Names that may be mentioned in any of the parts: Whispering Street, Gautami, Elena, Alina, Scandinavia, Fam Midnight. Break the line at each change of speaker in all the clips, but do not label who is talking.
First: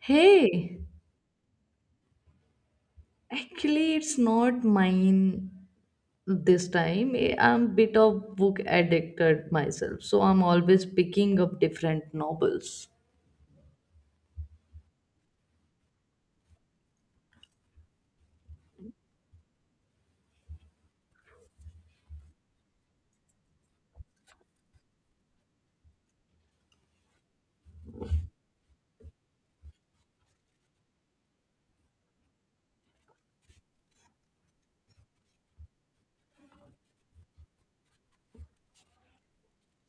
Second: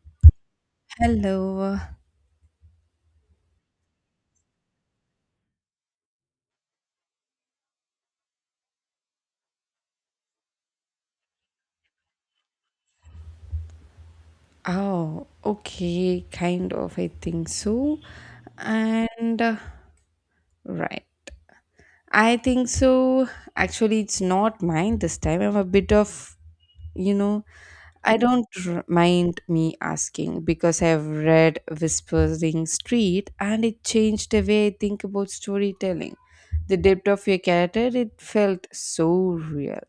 Hey,
Hello.
actually, it's not mine this time. I'm bit of book addicted myself, so I'm always picking up different novels.
Oh, okay, kind of, I think so. And right. I think so. Actually, it's not mine this time. I'm a bit of, you know, I don't mind me asking because I've read Whispering Street and it changed the way I think about storytelling. The depth of your character, it felt so real.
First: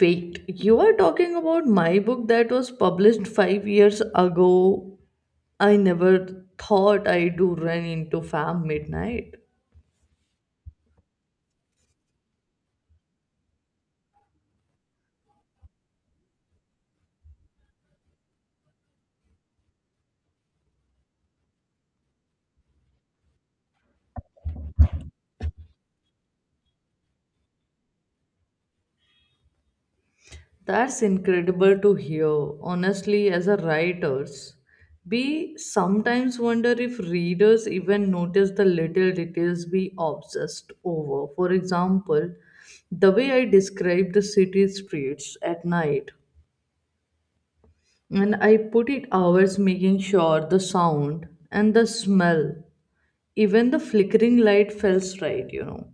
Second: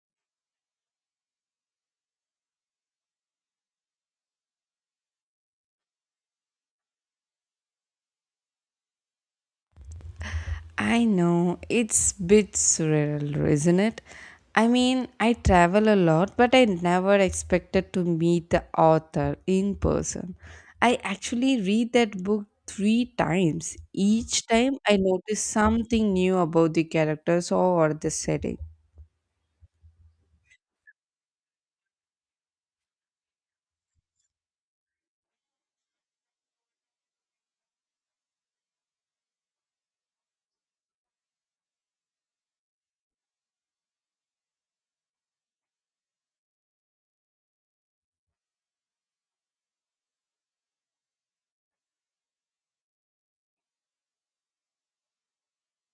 Wait, you are talking about my book that was published 5 years ago? I never thought I do run into Fam Midnight.
I know it's bit surreal, isn't it? I mean, I travel a lot, but I never expected to meet the author in person. I actually read that book three times. Each time I notice something new about the characters or the setting.
That's incredible to hear. Honestly, as a writers, we sometimes wonder if readers even notice the little details we obsessed over. For example, the way I describe the city streets at night, and I put it hours making sure the sound and the smell, even the flickering light feels right.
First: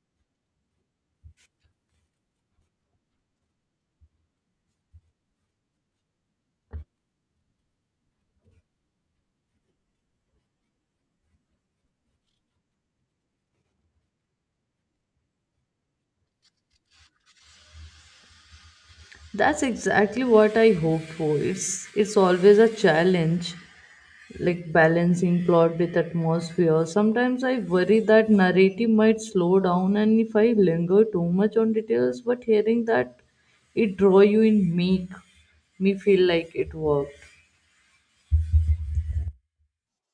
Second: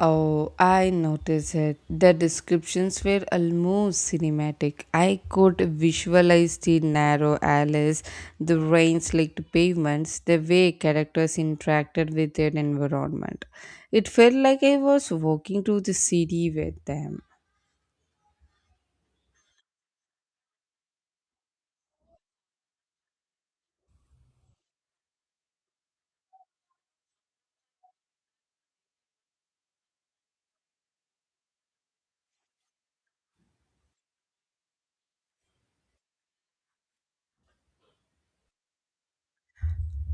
Oh, I noticed it. The descriptions were almost cinematic. I could visualize the narrow alleys, the rain slicked pavements, the way characters interacted with their environment. It felt like I was walking through the city with them.
That's exactly what I hoped for. It's always a challenge like balancing plot with atmosphere. Sometimes I worry that narrative might slow down and if I linger too much on details, but hearing that it draw you in make me feel like it worked.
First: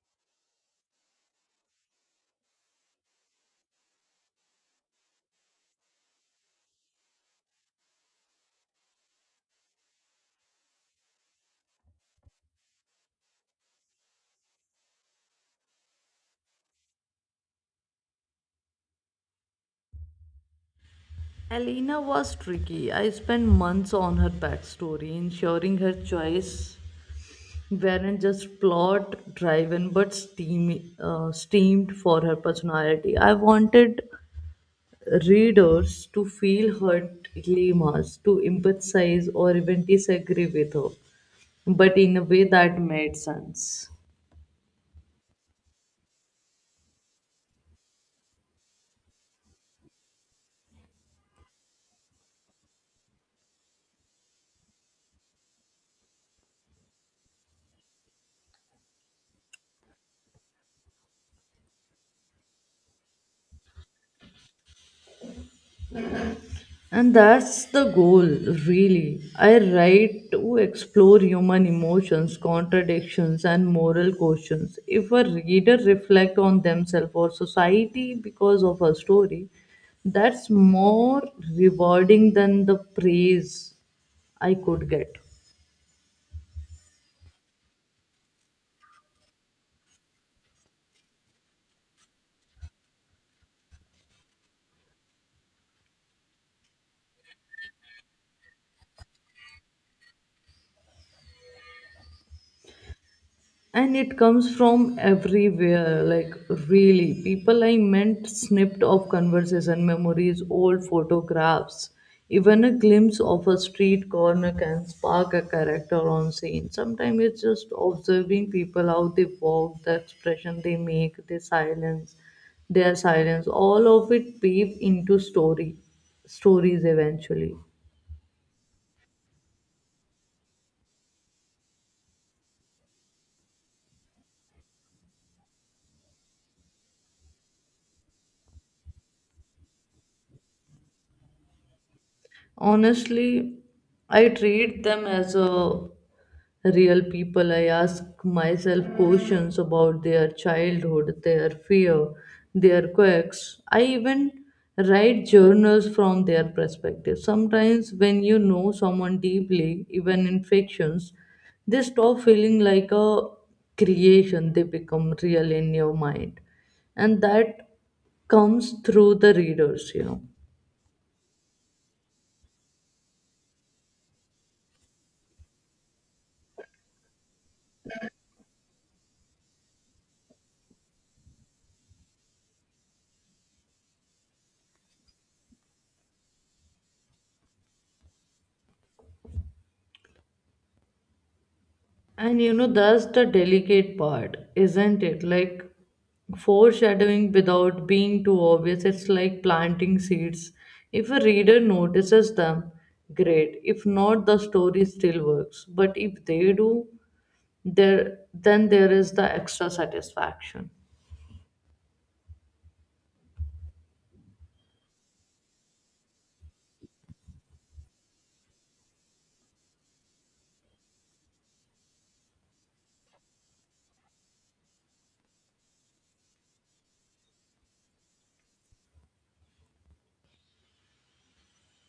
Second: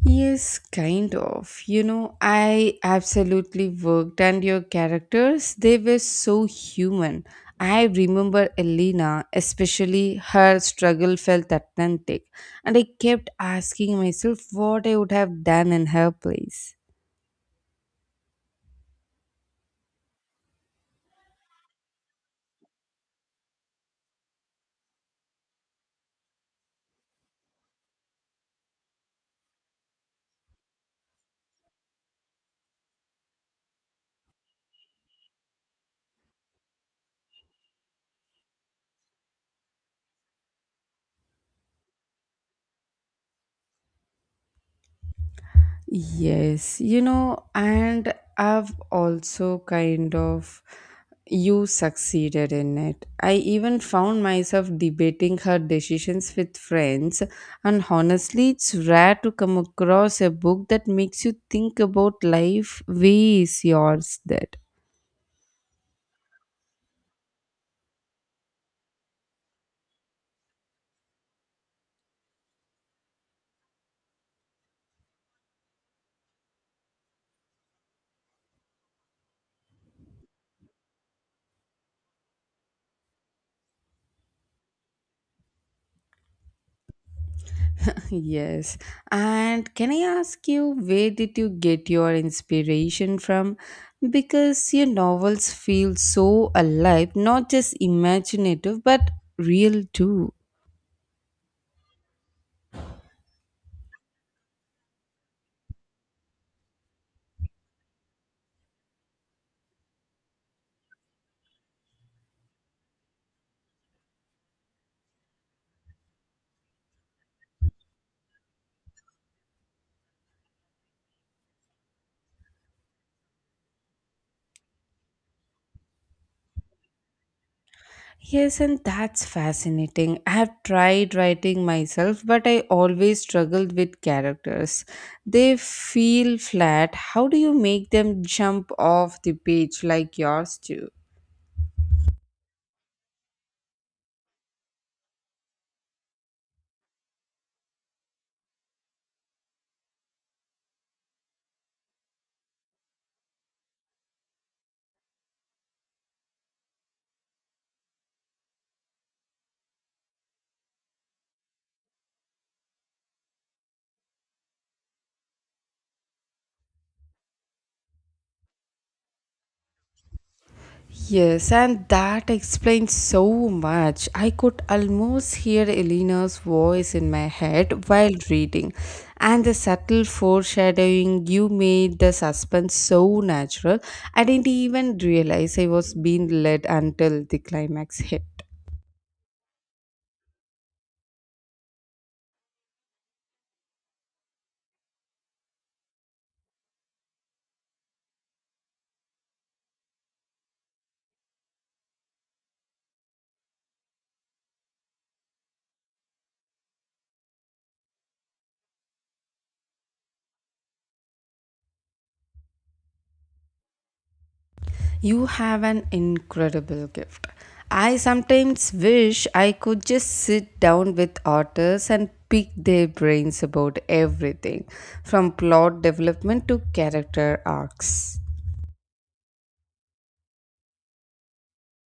Yes, kind of. I absolutely worked, and your characters, they were so human. I remember Elena, especially her struggle felt authentic, and I kept asking myself what I would have done in her place.
Alina was tricky. I spent months on her backstory, ensuring her choice weren't just plot driven but steamed for her personality. I wanted readers to feel her dilemmas, to empathize or even disagree with her, but in a way that made sense.
Yes, and I've also kind of you succeeded in it. I even found myself debating her decisions with friends, and honestly, it's rare to come across a book that makes you think about life ways yours did.
And that's the goal, really. I write to explore human emotions, contradictions, and moral questions. If a reader reflects on themselves or society because of a story, that's more rewarding than the praise I could get.
Yes. And can I ask you, where did you get your inspiration from? Because your novels feel so alive, not just imaginative, but real too.
And it comes from everywhere, like really people, I meant snipped of conversation, memories, old photographs, even a glimpse of a street corner can spark a character on scene. Sometimes it's just observing people, how they walk, the expression they make, their silence, all of it weave into story stories eventually.
Yes, and that's fascinating. I have tried writing myself, but I always struggled with characters. They feel flat. How do you make them jump off the page like yours do?
Honestly, I treat them as a real people. I ask myself questions about their childhood, their fear, their quirks. I even write journals from their perspective. Sometimes, when you know someone deeply, even in fictions, they stop feeling like a creation, they become real in your mind. And that comes through the readers.
Yes, and that explains so much. I could almost hear Elena's voice in my head while reading, and the subtle foreshadowing you made the suspense so natural. I didn't even realize I was being led until the climax hit.
And you know, that's the delicate part, isn't it? Like foreshadowing without being too obvious. It's like planting seeds. If a reader notices them, great. If not, the story still works. But if they do, there then there is the extra satisfaction.
You have an incredible gift. I sometimes wish I could just sit down with authors and pick their brains about everything from plot development to character arcs.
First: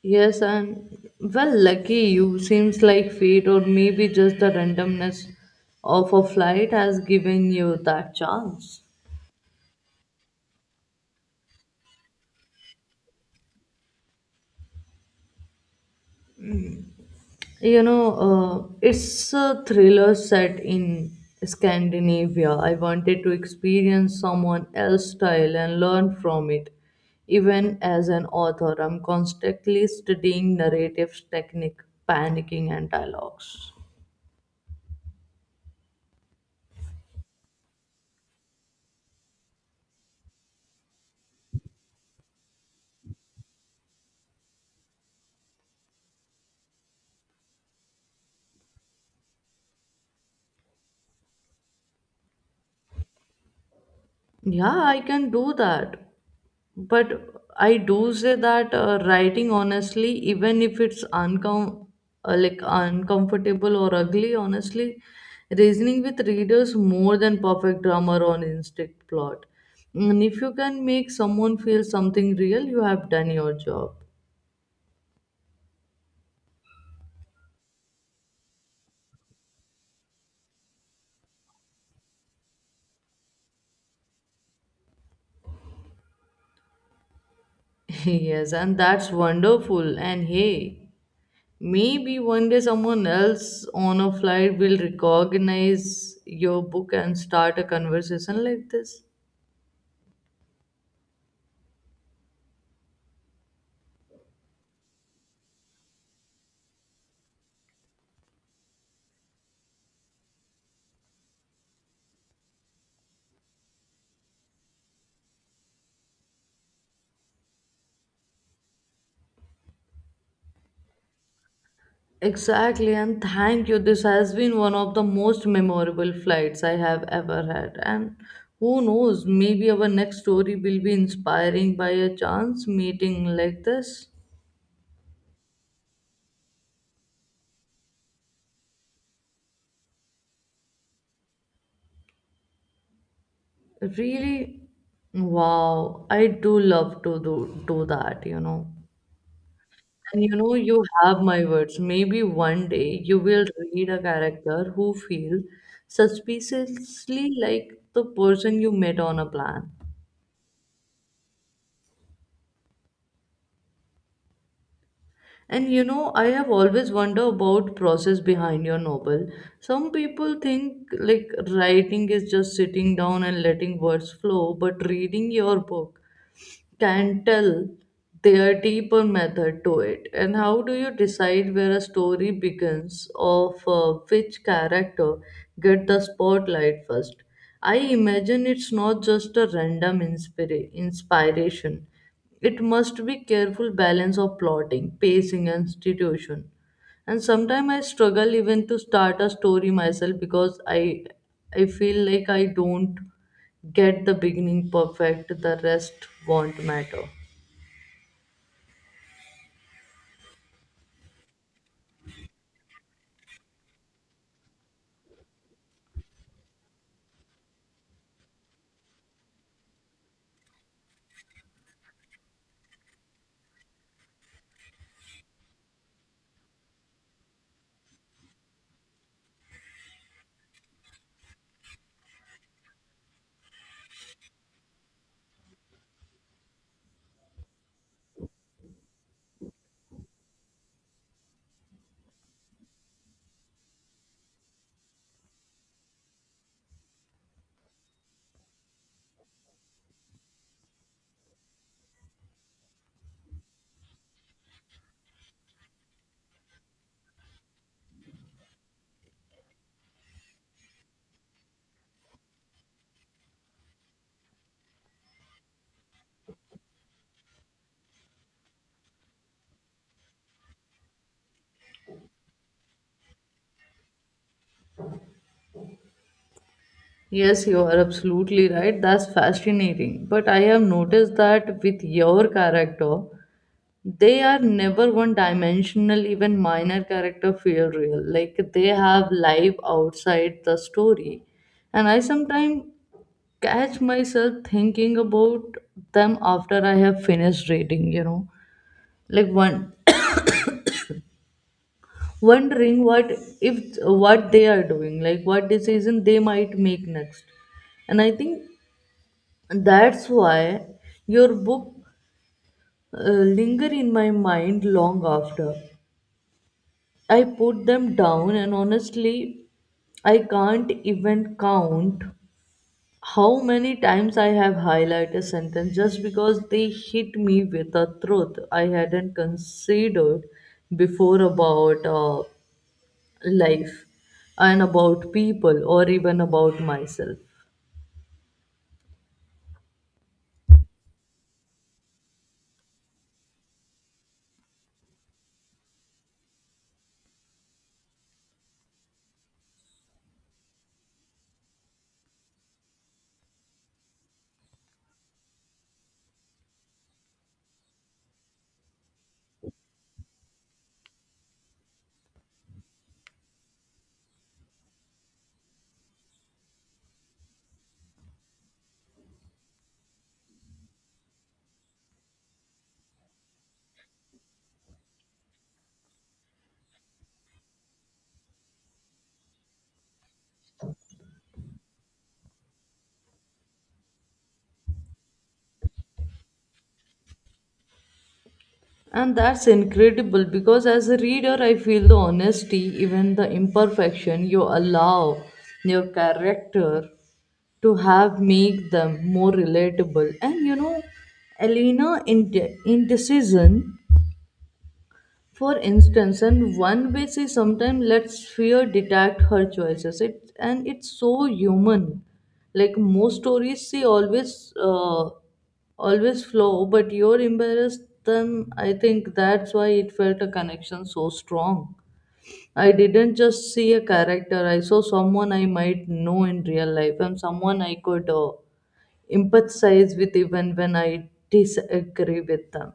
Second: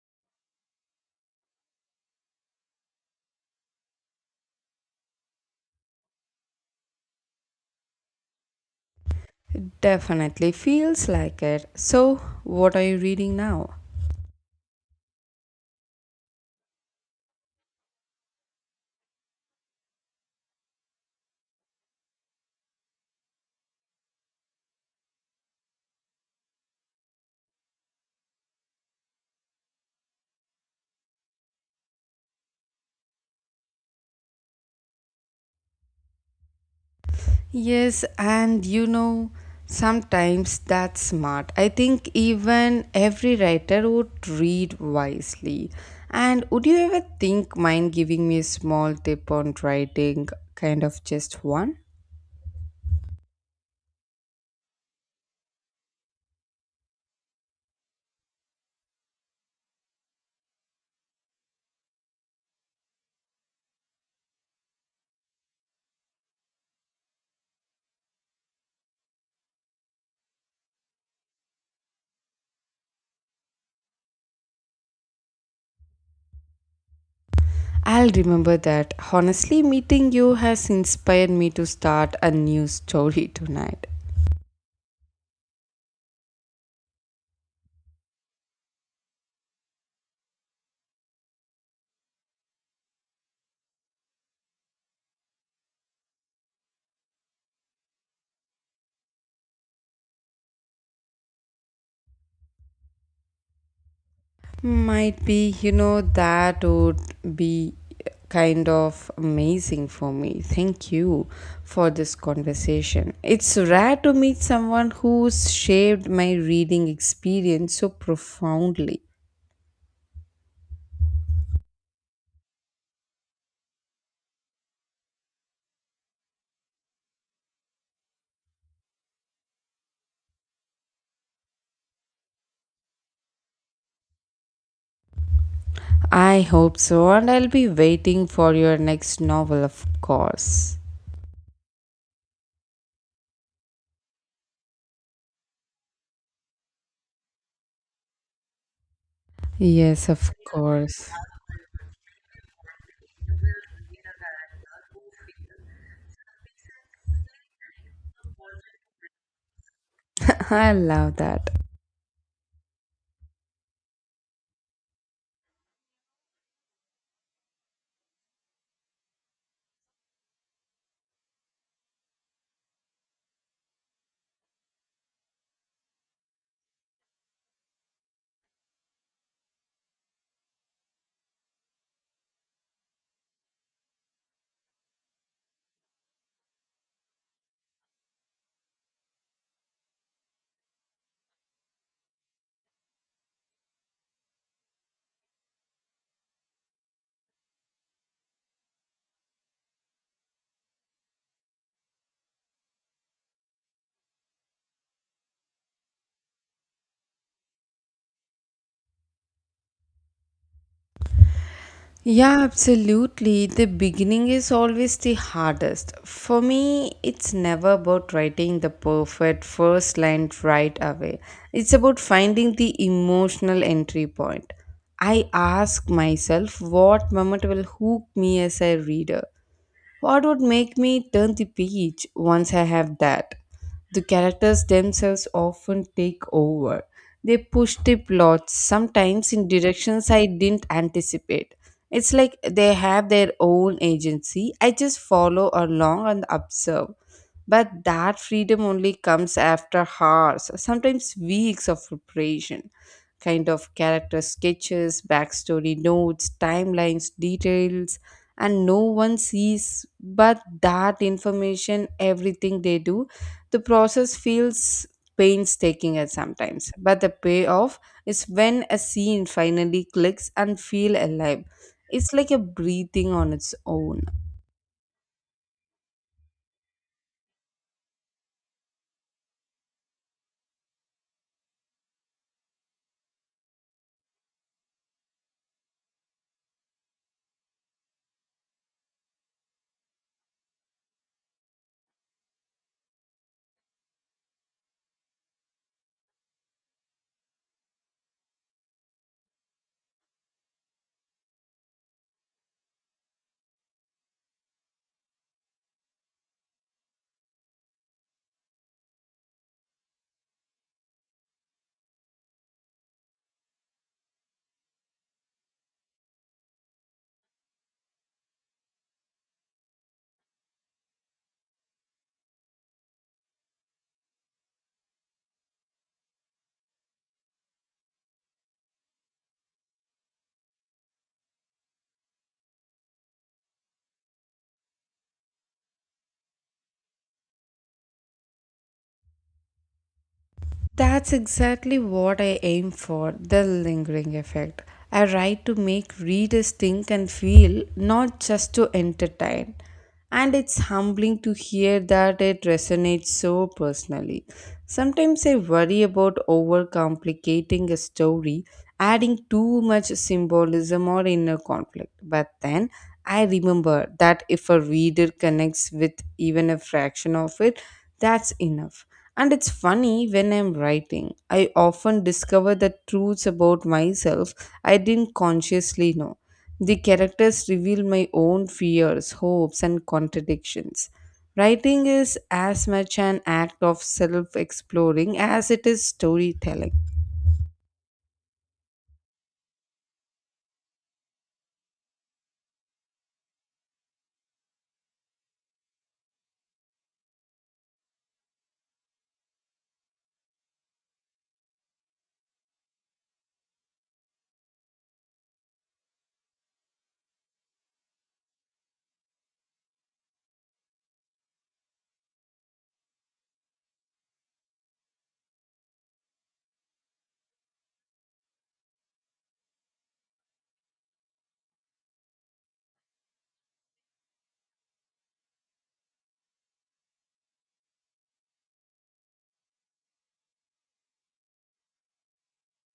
Yes, and well, lucky you, seems like fate or maybe just the randomness of a flight has given you that chance.
It definitely feels like it. So, what are you reading now?
You know, it's a thriller set in Scandinavia. I wanted to experience someone else's style and learn from it. Even as an author, I'm constantly studying narrative technique, panicking, and dialogues.
Yes, and sometimes that's smart. I think even every writer would read wisely. And would you ever think mind giving me a small tip on writing, kind of just one?
Yeah, I can do that. But I do say that writing honestly, even if it's uncomfortable or ugly, honestly, reasoning with readers more than perfect grammar or instinct plot. And if you can make someone feel something real, you have done your job.
I'll remember that. Honestly, meeting you has inspired me to start a new story tonight.
Yes, and that's wonderful. And hey, maybe one day someone else on a flight will recognize your book and start a conversation like this.
Might be, that would be kind of amazing for me. Thank you for this conversation. It's rare to meet someone who's shaped my reading experience so profoundly.
Exactly, and thank you. This has been one of the most memorable flights I have ever had. And who knows, maybe our next story will be inspiring by a chance meeting like this.
I hope so, and I'll be waiting for your next novel, of course.
Really, wow, I do love to do that, you know.
Yes,
And you
of
know, you
course.
have my words. Maybe one day you will read a character who feels suspiciously like the person you met on a plan.
I love that.
And you know, I have always wondered about process behind your novel. Some people think like writing is just sitting down and letting words flow, but reading your book can tell their deeper method to it. And how do you decide where a story begins of which character get the spotlight first? I imagine it's not just a random inspiration. It must be careful balance of plotting, pacing, and institution. And sometimes I struggle even to start a story myself, because I feel like I don't get the beginning perfect, the rest won't matter.
Yeah, absolutely. The beginning is always the hardest. For me, it's never about writing the perfect first line right away. It's about finding the emotional entry point. I ask myself what moment will hook me as a reader, what would make me turn the page once I have that? The characters themselves often take over. They push the plots sometimes in directions I didn't anticipate. It's like they have their own agency. I just follow along and observe. But that freedom only comes after hours, sometimes weeks of preparation. Kind of character sketches, backstory notes, timelines, details and no one sees but that information everything they do, the process feels painstaking at sometimes but the payoff is when a scene finally clicks and feel alive. It's like a breathing on its own.
Yes, you are absolutely right, that's fascinating, but I have noticed that with your character they are never one dimensional. Even minor character feel real, like they have life outside the story. And I sometimes catch myself thinking about them after I have finished reading, you know, like one wondering what if what they are doing, like what decision they might make next. And I think that's why your book linger in my mind long after I put them down. And honestly, I can't even count how many times I have highlighted a sentence just because they hit me with a truth I hadn't considered before about life and about people or even about myself.
That's exactly what I aim for, the lingering effect. I write to make readers think and feel, not just to entertain. And it's humbling to hear that it resonates so personally. Sometimes I worry about overcomplicating a story, adding too much symbolism or inner conflict. But then I remember that if a reader connects with even a fraction of it, that's enough. And it's funny, when I'm writing, I often discover the truths about myself I didn't consciously know. The characters reveal my own fears, hopes, and contradictions. Writing is as much an act of self exploring as it is storytelling.
And that's incredible because as a reader, I feel the honesty, even the imperfection you allow your character to have make them more relatable. And you know, Elena in indecision, for instance, and one way she sometimes lets fear dictate her choices. It's so human. Like most stories, she always flow, but you're embarrassed. Then I think that's why it felt a connection so strong. I didn't just see a character. I saw someone I might know in real life and someone I could empathize with, even when I disagree with them.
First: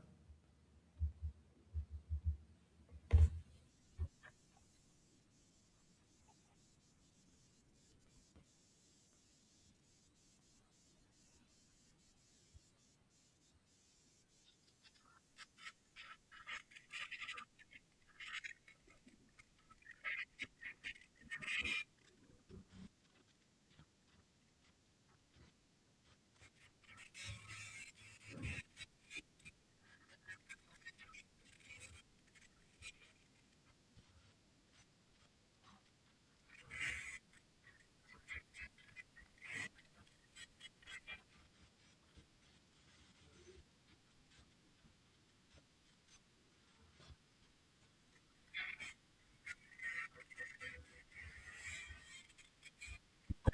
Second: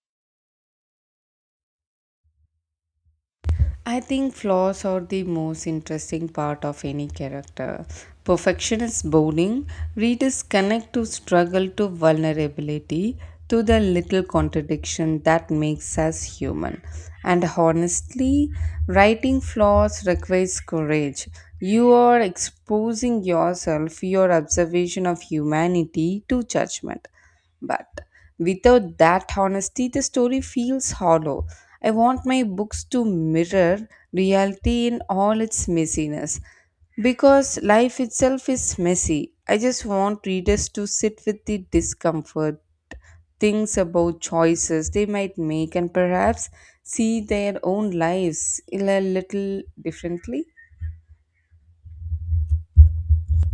I think flaws are the most interesting part of any character. Perfection is boring. Readers connect to struggle, to vulnerability, to the little contradiction that makes us human. And honestly, writing flaws requires courage. You are exposing yourself, your observation of humanity, to judgment. But without that honesty, the story feels hollow. I want my books to mirror reality in all its messiness because life itself is messy. I just want readers to sit with the discomfort, things about choices they might make, and perhaps see their own lives in a little differently.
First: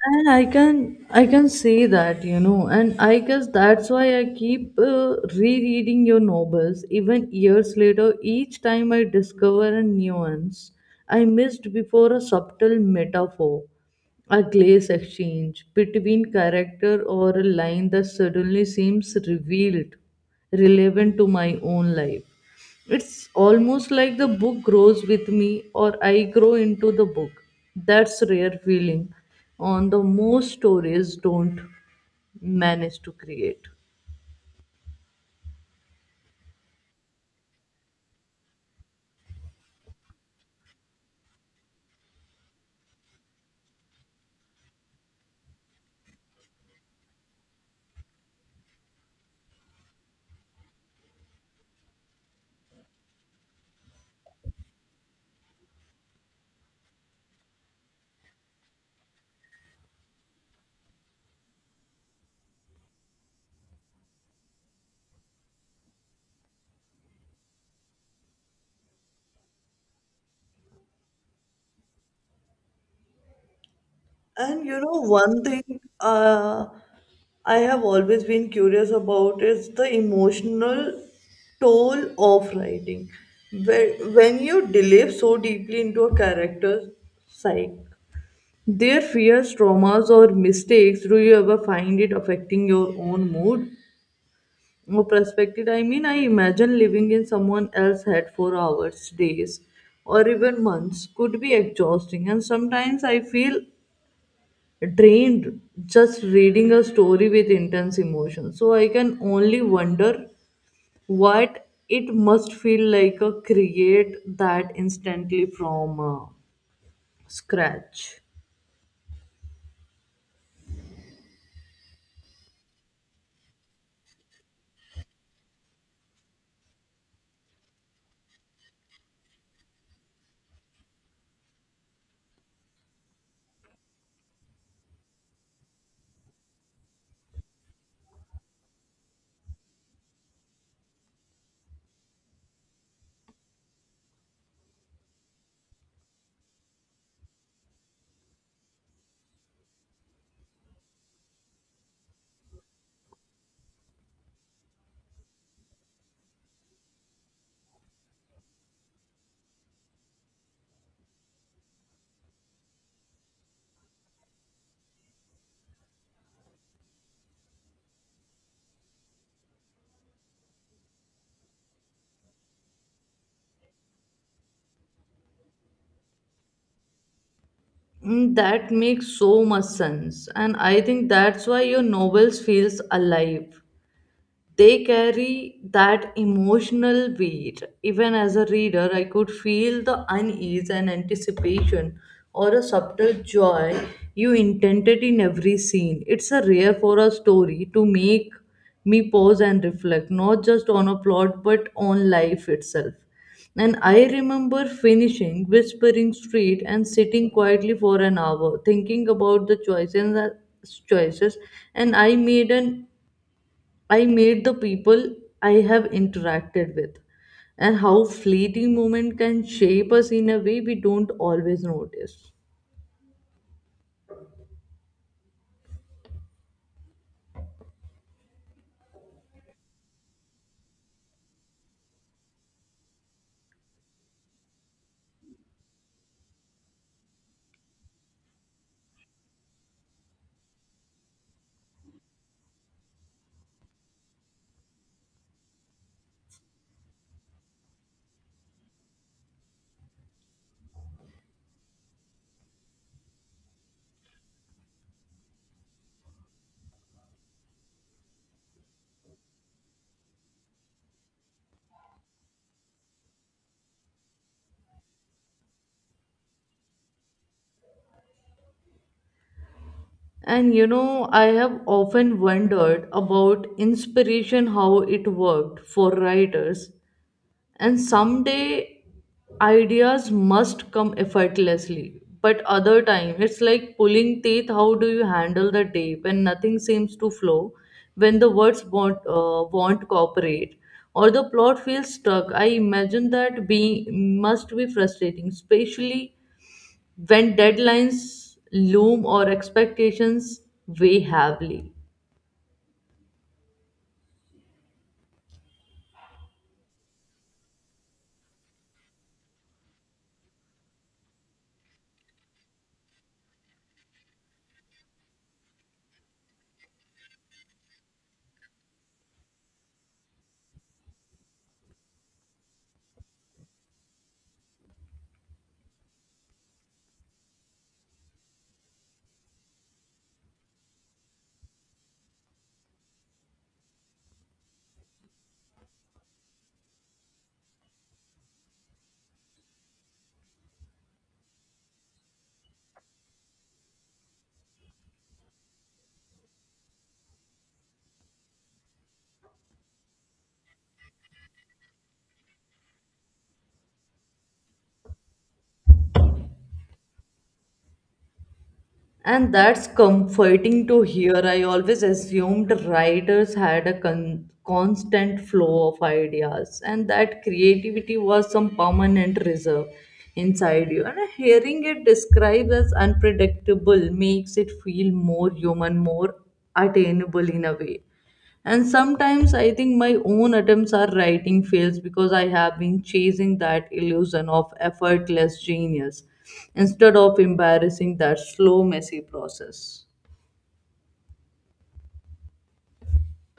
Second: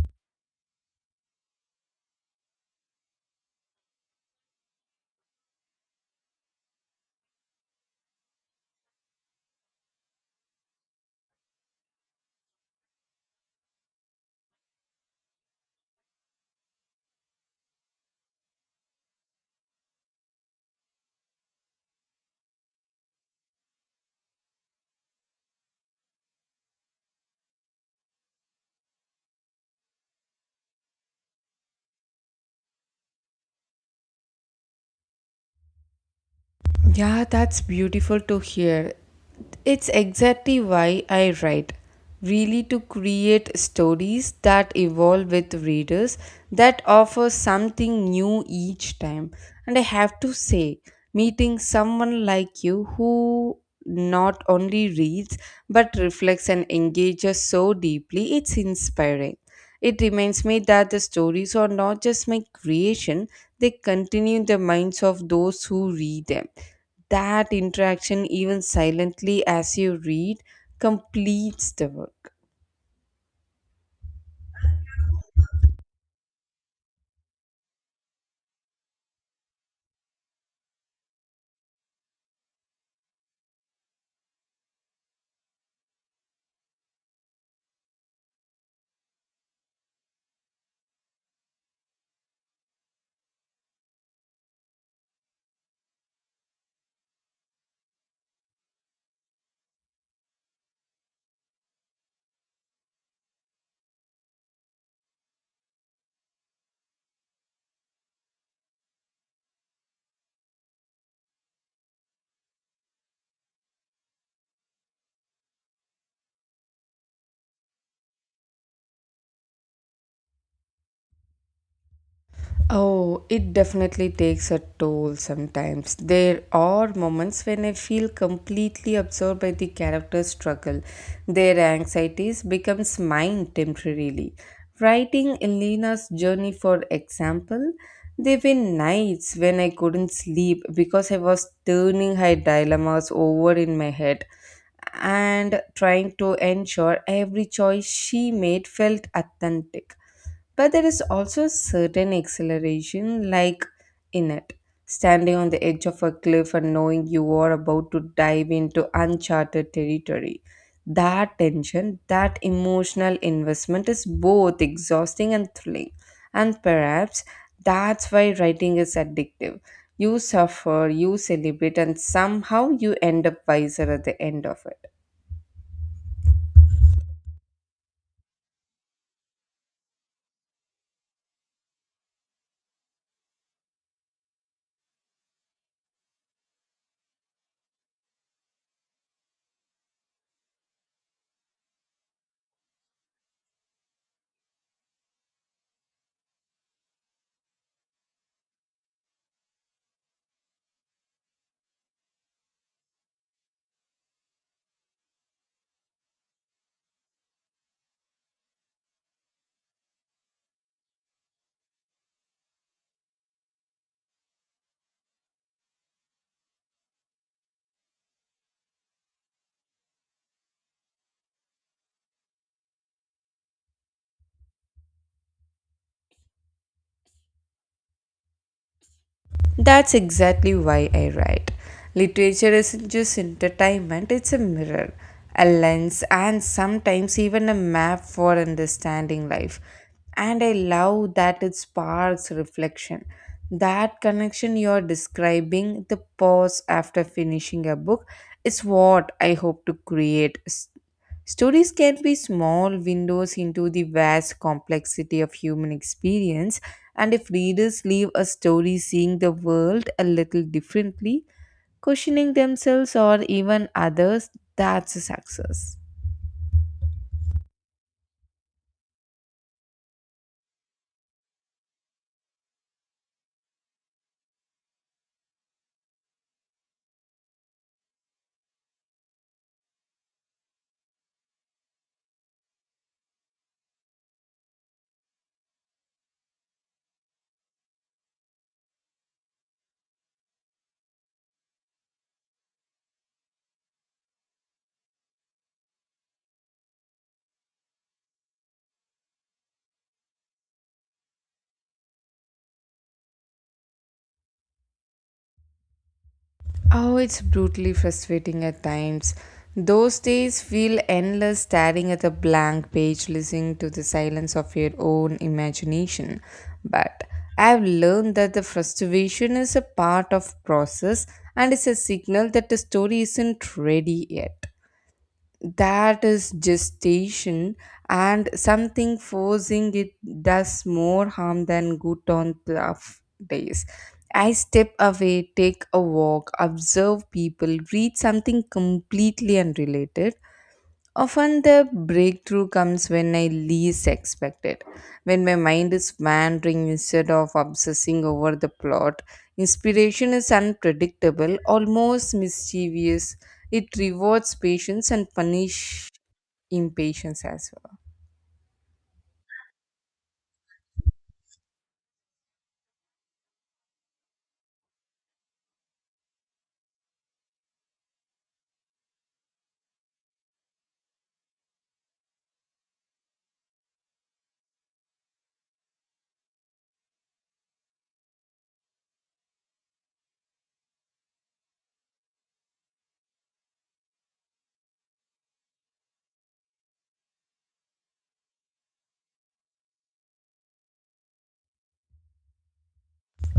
And I can say that, you know, and I guess that's why I keep rereading your novels even years later. Each time I discover a nuance I missed before, a subtle metaphor, a glaze exchange between character or a line that suddenly seems revealed, relevant to my own life. It's almost like the book grows with me or I grow into the book. That's rare feeling on the most stories don't manage to create.
Yeah, that's beautiful to hear. It's exactly why I write. Really, to create stories that evolve with readers, that offer something new each time. And I have to say, meeting someone like you who not only reads but reflects and engages so deeply, it's inspiring. It reminds me that the stories are not just my creation, they continue the minds of those who read them. That interaction, even silently as you read, completes the work.
And you know, one thing I have always been curious about is the emotional toll of writing. Where- When you delve so deeply into a character's psyche, their fears, traumas, or mistakes, do you ever find it affecting your own mood or perspective? I mean, I imagine living in someone else's head for hours, days, or even months could be exhausting, and sometimes I feel drained just reading a story with intense emotion. So I can only wonder what it must feel like to create that instantly from scratch.
Oh, it definitely takes a toll sometimes. There are moments when I feel completely absorbed by the character's struggle. Their anxieties becomes mine temporarily. Writing Elena's journey, for example, there were nights when I couldn't sleep because I was turning her dilemmas over in my head and trying to ensure every choice she made felt authentic. But there is also a certain exhilaration, like in it, standing on the edge of a cliff and knowing you are about to dive into uncharted territory. That tension, that emotional investment is both exhausting and thrilling, and perhaps that's why writing is addictive. You suffer, you celebrate, and somehow you end up wiser at the end of it.
Mm, that makes so much sense, and I think that's why your novels feels alive, they carry that emotional weight. Even as a reader, I could feel the unease and anticipation or a subtle joy you intended in every scene. It's a rare for a story to make me pause and reflect, not just on a plot but on life itself. And I remember finishing Whispering Street and sitting quietly for an hour, thinking about the choices and I made the people I have interacted with, and how fleeting moment can shape us in a way we don't always notice.
That's exactly why I write. Literature isn't just entertainment, it's a mirror, a lens, and sometimes even a map for understanding life. And I love that it sparks reflection. That connection you're describing, the pause after finishing a book, is what I hope to create. Stories can be small windows into the vast complexity of human experience, and if readers leave a story seeing the world a little differently, questioning themselves or even others, that's a success.
And you know, I have often wondered about inspiration, how it worked for writers. And someday ideas must come effortlessly. But other time, it's like pulling teeth. How do you handle the day when nothing seems to flow, when the words won't cooperate, or the plot feels stuck? I imagine that being must be frustrating, especially when deadlines loom or expectations weigh heavily.
Oh, it's brutally frustrating at times. Those days feel endless, staring at a blank page, listening to the silence of your own imagination. But I've learned that the frustration is a part of process and is a signal that the story isn't ready yet, that is gestation, and something forcing it does more harm than good. On tough days, I step away, take a walk, observe people, read something completely unrelated. Often the breakthrough comes when I least expect it, when my mind is wandering instead of obsessing over the plot. Inspiration is unpredictable, almost mischievous. It rewards patience and punishes impatience as well.
And that's comforting to hear. I always assumed writers had a constant flow of ideas and that creativity was some permanent reserve inside you. And hearing it described as unpredictable makes it feel more human, more attainable in a way. And sometimes I think my own attempts are writing fails because I have been chasing that illusion of effortless genius instead of embarrassing that slow messy process.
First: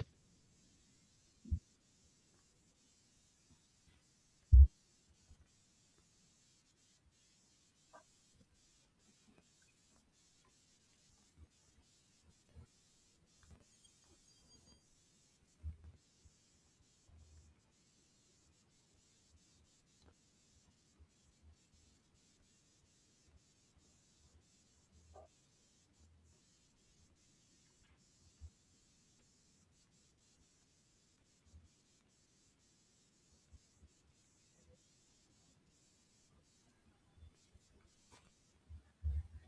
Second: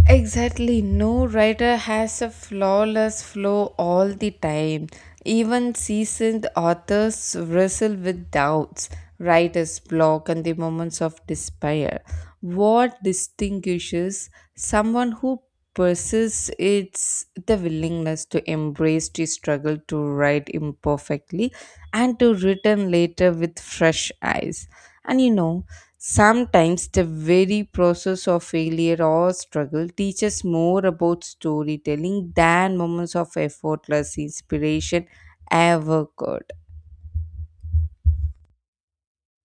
Exactly, no writer has a flawless flow all the time. Even seasoned authors wrestle with doubts, writer's block, and the moments of despair. What distinguishes someone who persists, it's the willingness to embrace the struggle, to write imperfectly and to return later with fresh eyes. And sometimes the very process of failure or struggle teaches more about storytelling than moments of effortless inspiration ever could.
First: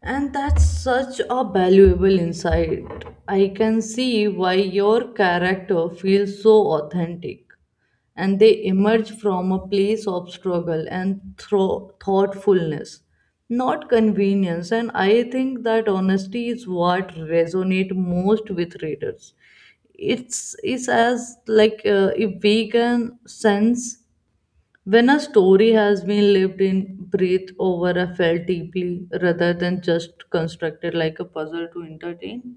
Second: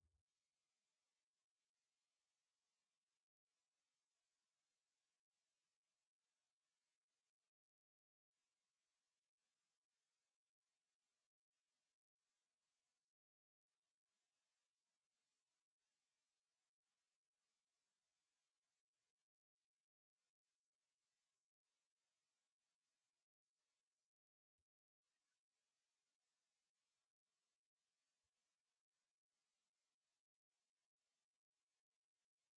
And that's such a valuable insight. I can see why your character feels so authentic. And they emerge from a place of struggle and thoughtfulness, not convenience. And I think that honesty is what resonates most with readers. It's as like if we can sense when a story has been lived in, breathed over, or felt deeply, rather than just constructed like a puzzle to entertain.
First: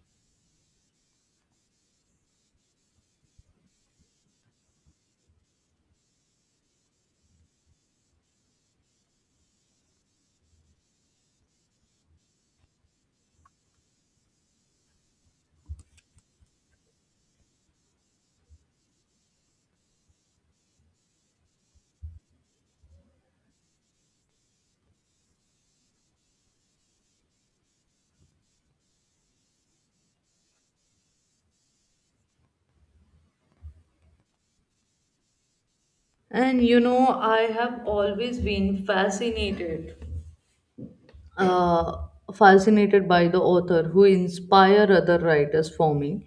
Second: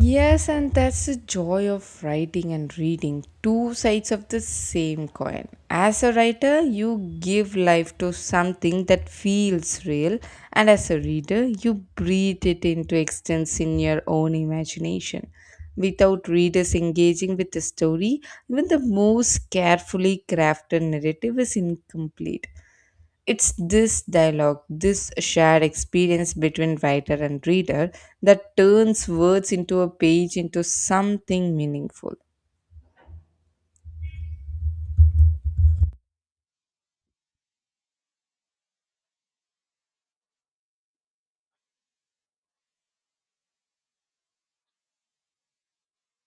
Yes, and that's the joy of writing and reading, two sides of the same coin. As a writer, you give life to something that feels real, and as a reader, you breathe it into existence in your own imagination. Without readers engaging with the story, even the most carefully crafted narrative is incomplete. It's this dialogue, this shared experience between writer and reader that turns words into a page into something meaningful.
And you know, I have always been uh, fascinated by the author who inspire other writers for me.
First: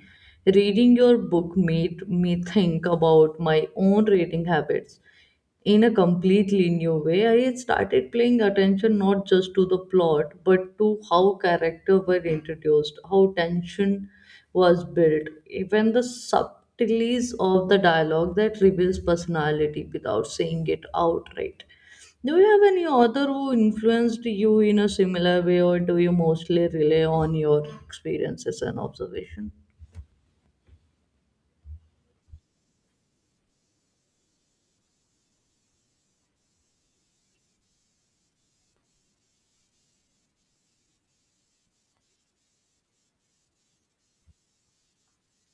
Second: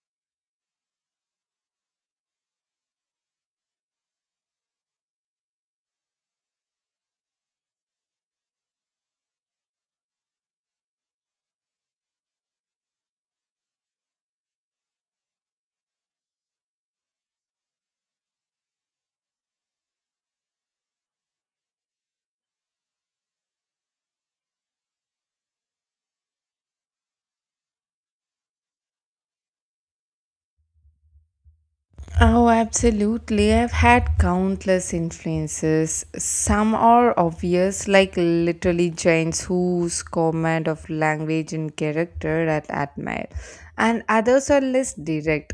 Reading your book made me think about my own reading habits in a completely new way. I started paying attention not just to the plot, but to how character were introduced, how tension was built, even the subtleties of the dialogue that reveals personality without saying it outright. Do you have any author who influenced you in a similar way, or do you mostly rely on your experiences and observation?
Oh, absolutely. I've had countless influences. Some are obvious, like literally giants whose command of language and character I admire, and others are less direct,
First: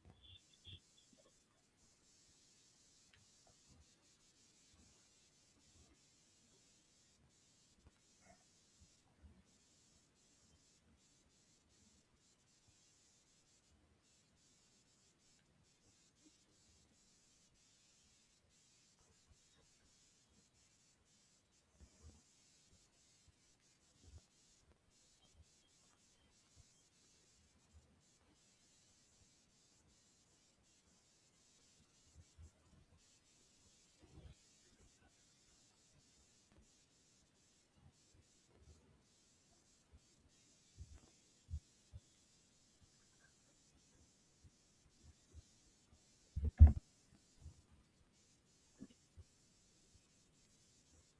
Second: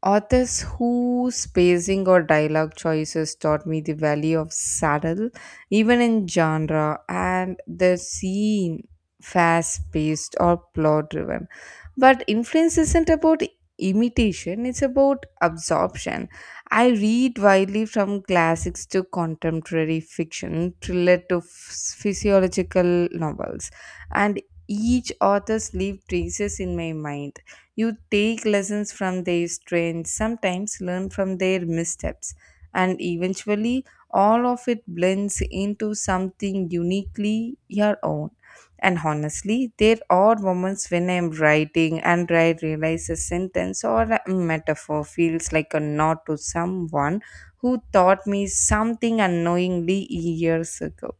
authors whose spacing or dialogue choices taught me the value of saddle, even in genre, and the scene fast paced or plot driven. But influence isn't about imitation, it's about absorption. I read widely from classics to contemporary fiction, thriller to physiological novels, and each author's leave traces in my mind. You take lessons from their strengths, sometimes learn from their missteps, and eventually all of it blends into something uniquely your own. And honestly, there are moments when I'm writing and I realize a sentence or a metaphor feels like a nod to someone who taught me something unknowingly years ago.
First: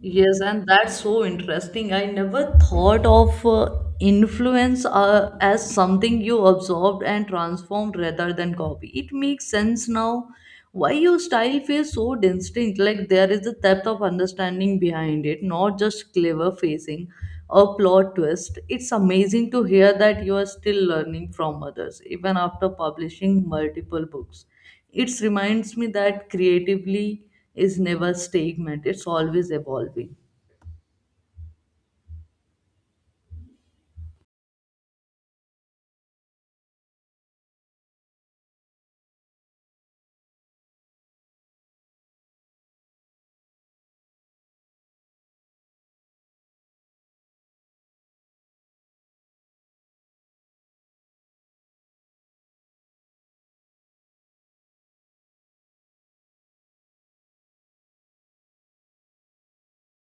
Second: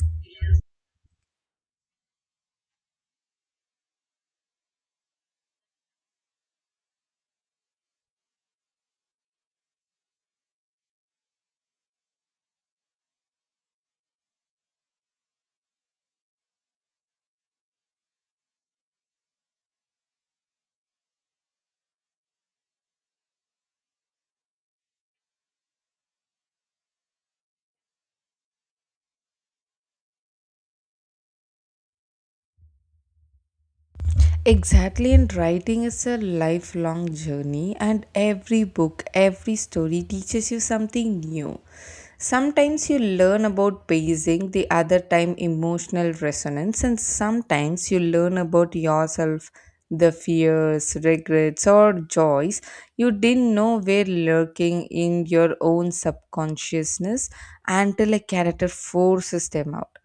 Yes, and that's so interesting. I never thought of influence as something you absorbed and transformed rather than copy. It makes sense now why your style feels so distinct. Like there is a depth of understanding behind it, not just clever facing or plot twist. It's amazing to hear that you are still learning from others, even after publishing multiple books. It reminds me that creatively is never stagnant, it's always evolving.
Exactly, and writing is a lifelong journey, and every book, every story teaches you something new. Sometimes you learn about pacing, the other time, emotional resonance, and sometimes you learn about yourself, the fears, regrets, or joys you didn't know were lurking in your own subconsciousness until a character forces them out.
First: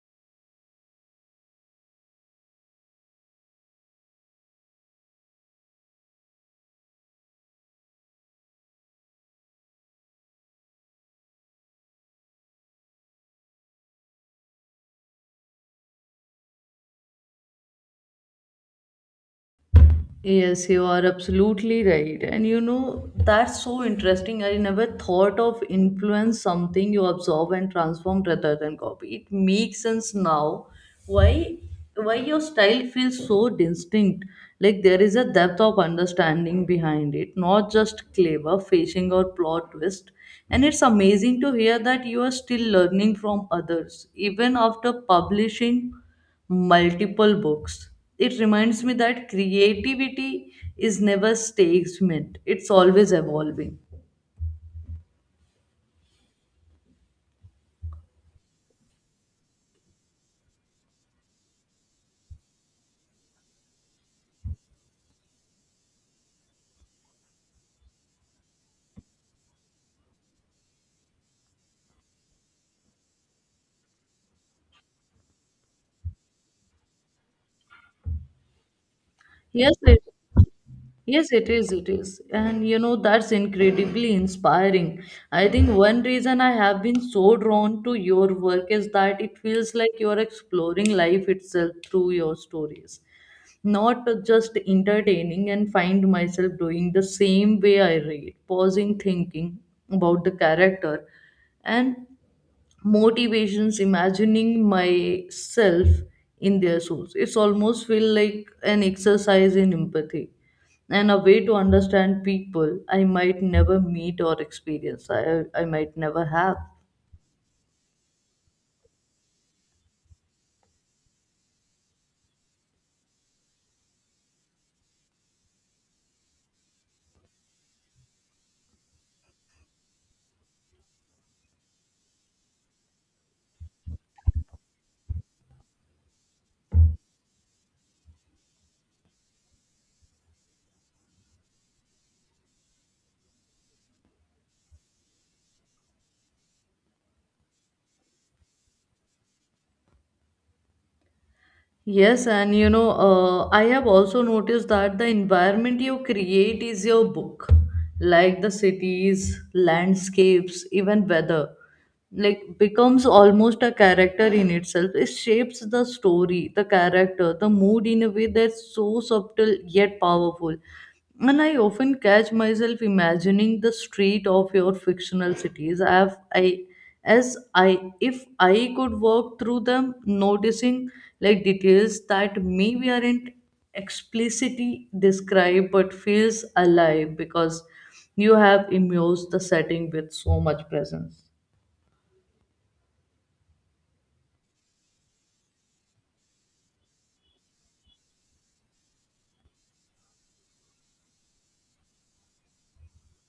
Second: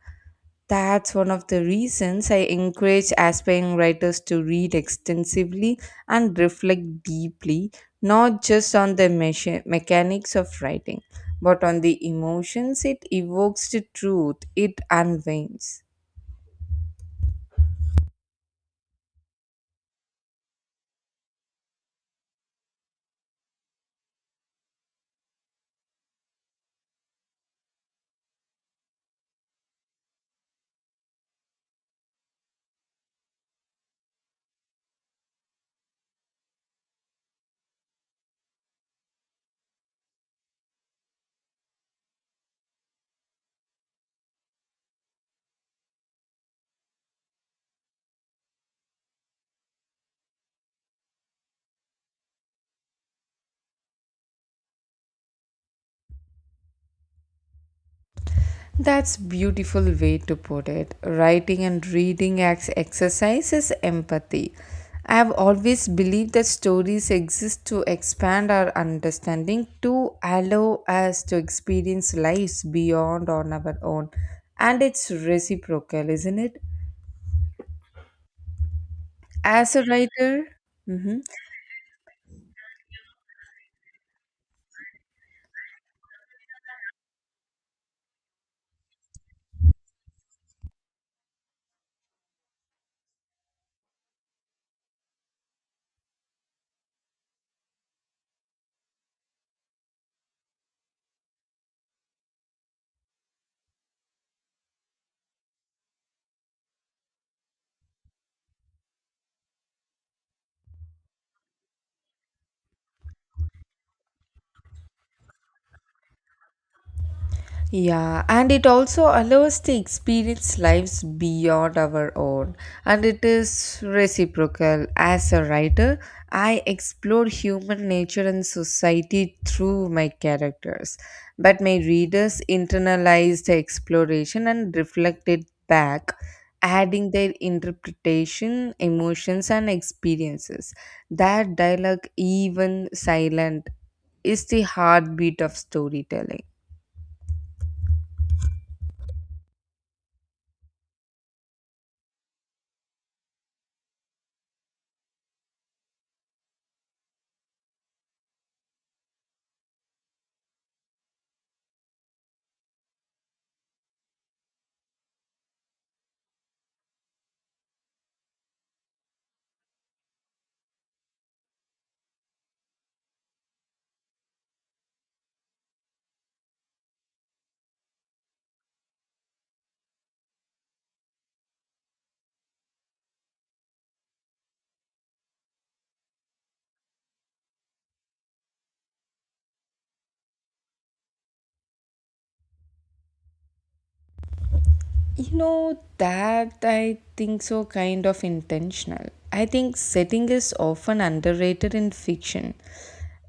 That's one of the reasons I encourage aspiring writers to read extensively and reflect deeply, not just on the mechanics of writing, but on the emotions it evokes, the truth it unveils.
Yes, you are absolutely right. That's so interesting. I never thought of influence something you absorb and transform rather than copy. It makes sense now why why your style feels so distinct. Like there is a depth of understanding behind it, not just clever facing or plot twist. And it's amazing to hear that you are still learning from others, even after publishing multiple books. It reminds me that creativity is never stagnant, it's always evolving.
That's beautiful way to put it. Writing and reading acts exercises empathy. I have always believed that stories exist to expand our understanding, to allow us to experience lives beyond on our own, and it's reciprocal, isn't it?
Yes,
As a
it,
writer, mhm.
yes, it is. It is. That's incredibly inspiring. I think one reason I have been so drawn to your work is that it feels like you're exploring life itself through your stories, not just entertaining, and find myself doing the same way I read, pausing, thinking about the character and motivations, imagining myself in their shoes. It's almost feel like an exercise in empathy and a way to understand people I might never meet or experience I might never have.
Yeah, and it also allows the experience lives beyond our own, and it is reciprocal. As a writer, I explore human nature and society through my characters, but my readers internalize the exploration and reflect it back, adding their interpretation, emotions, and experiences. That dialogue, even silent, is the heartbeat of storytelling.
Yes, and I have also noticed that the environment you create is your book, like the cities, landscapes, even weather, like becomes almost a character in itself. It shapes the story, the character, the mood in a way that's so subtle yet powerful. And I often catch myself imagining the street of your fictional cities. I have I as I if I could work through them, noticing like details that maybe aren't explicitly described but feels alive because you have immersed the setting with so much presence.
That I think so kind of intentional. I think setting is often underrated in fiction.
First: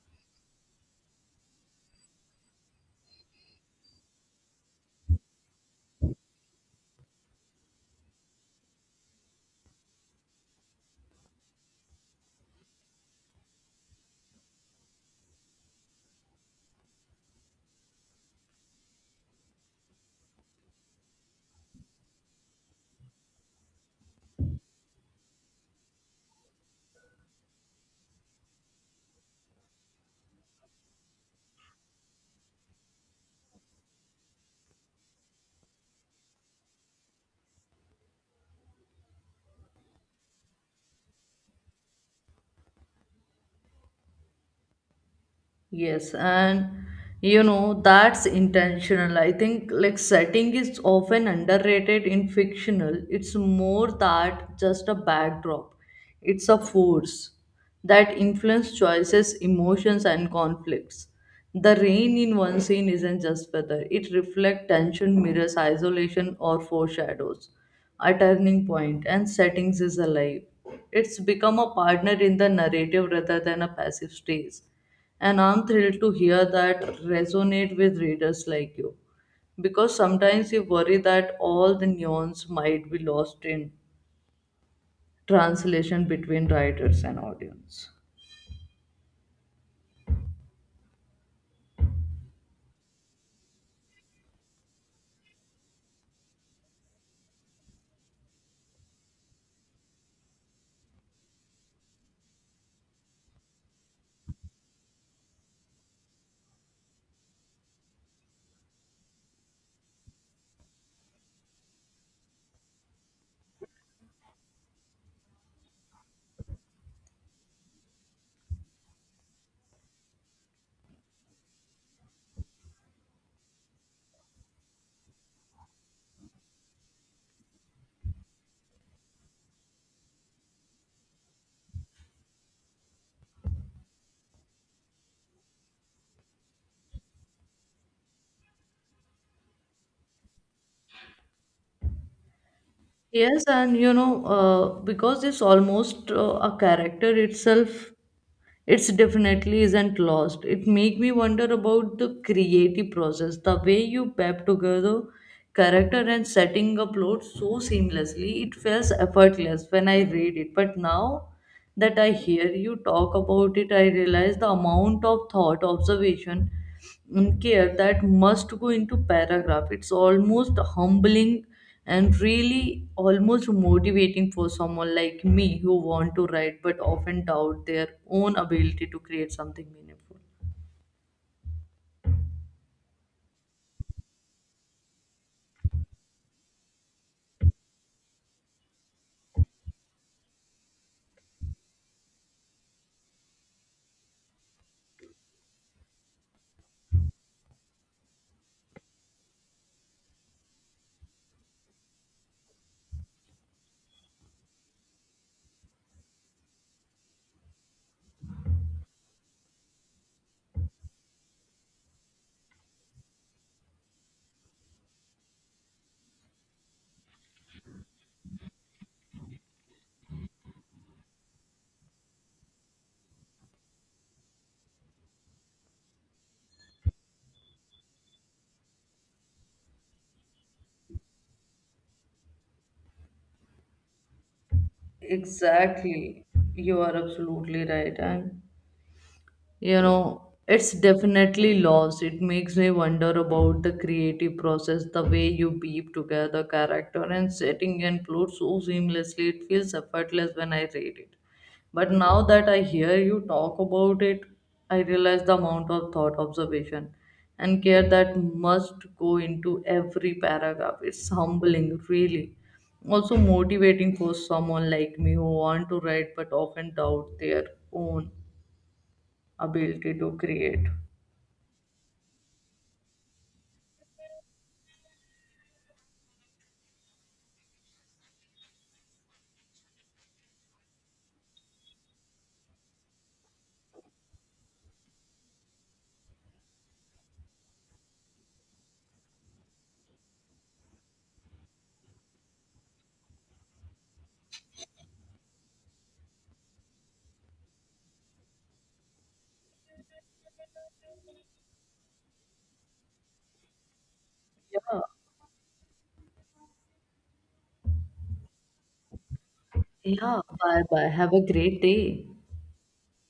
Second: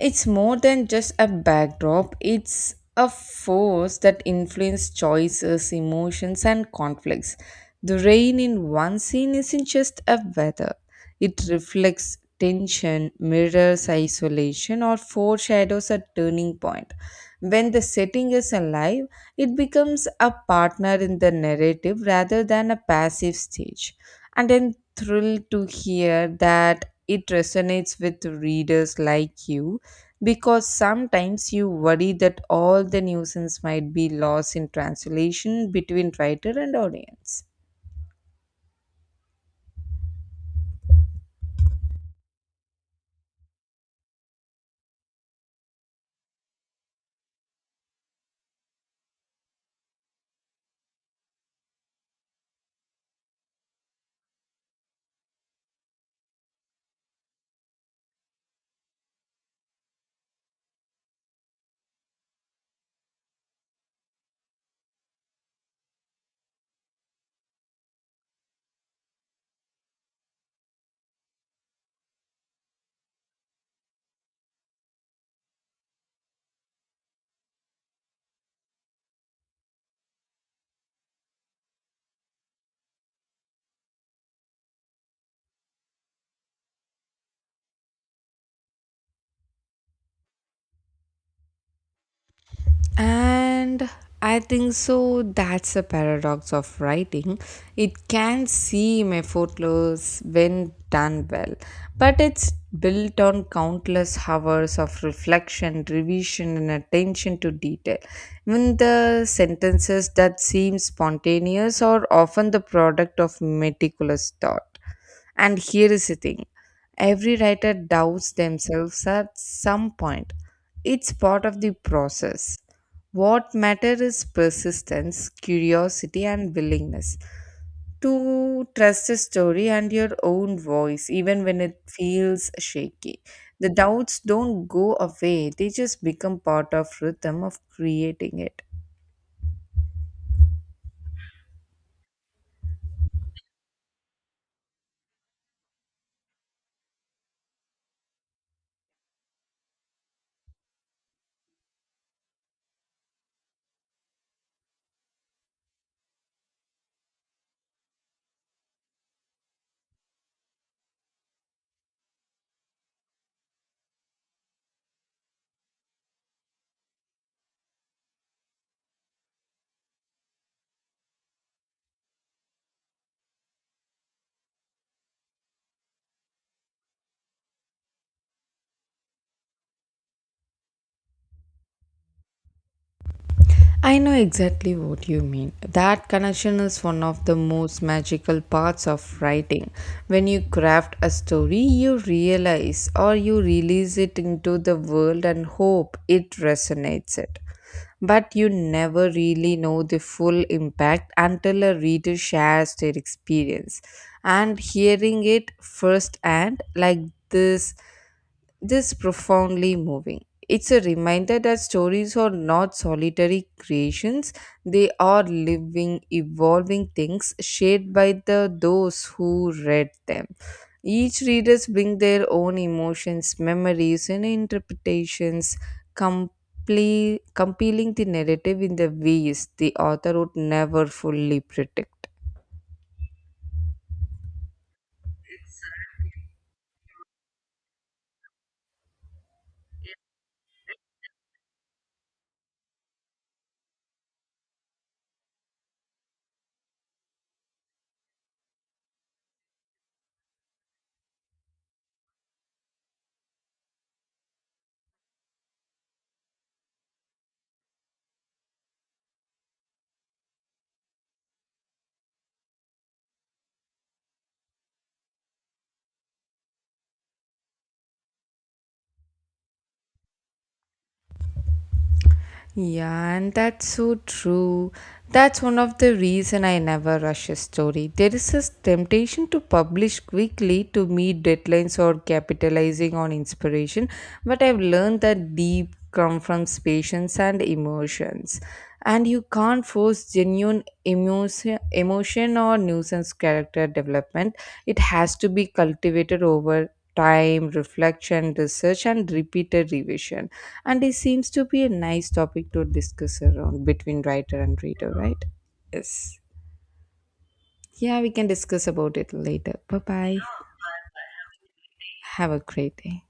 It's more than just a backdrop, it's a force that influences choices, emotions, and conflicts. The rain in one scene isn't just a weather, it reflects tension, mirrors isolation, or foreshadows a turning point. When the setting is alive, it becomes a partner in the narrative rather than a passive stage. And I'm thrilled to hear that it resonates with readers like you because sometimes you worry that all the nuisance might be lost in translation between writer and audience.
Yes, and that's intentional. I think like setting is often underrated in fictional. It's more that just a backdrop. It's a force that influences choices, emotions, and conflicts. The rain in one scene isn't just weather. It reflects tension, mirrors isolation, or foreshadows a turning point. And settings is alive. It's become a partner in the narrative rather than a passive stage, and I'm thrilled to hear that resonate with readers like you. Because sometimes you worry that all the nuance might be lost in translation between writers and audience.
And I think so. That's the paradox of writing. It can seem effortless when done well, but it's built on countless hours of reflection, revision, and attention to detail. Even the sentences that seem spontaneous are often the product of meticulous thought. And here is the thing, every writer doubts themselves at some point. It's part of the process. What matters is persistence, curiosity, and willingness to trust the story and your own voice, even when it feels shaky. The doubts don't go away, they just become part of rhythm of creating it.
Yes, and because it's almost a character itself, it's definitely isn't lost. It make me wonder about the creative process, the way you pep together character and setting up plot so seamlessly. It feels effortless when I read it, but now that I hear you talk about it, I realize the amount of thought, observation, and care that must go into paragraph. It's almost humbling and really almost motivating for someone like me who want to write but often doubt their own ability to create something meaningful.
I know exactly what you mean. That connection is one of the most magical parts of writing. When you craft a story, you realize or you release it into the world and hope it resonates it. But you never really know the full impact until a reader shares their experience. And hearing it firsthand, like this this profoundly moving. It's a reminder that stories are not solitary creations, they are living, evolving things shared by the those who read them. Each readers bring their own emotions, memories, and interpretations, compiling the narrative in the ways the author would never fully predict.
Exactly. You are absolutely right. And you know it's definitely lost. It makes me wonder about the creative process, the way you weave together character and setting and plot so seamlessly. It feels effortless when I read it, but now that I hear you talk about it, I realize the amount of thought, observation, and care that must go into every paragraph. It's humbling, really, also motivating for someone like me who want to write but often doubt their own ability to create.
Yeah, and that's so true. That's one of the reason I never rush a story. There is this temptation to publish quickly to meet deadlines or capitalizing on inspiration, but I've learned that deep come from patience and emotions. And you can't force genuine emotion or nuisance character development. It has to be cultivated over time, reflection, research, and repeated revision. And it seems to be a nice topic to discuss around between writer and
Yeah,
reader, right? Yes. Yeah, we can discuss about it later. Bye bye.
yeah, bye bye. Have a great day.
Have a great day.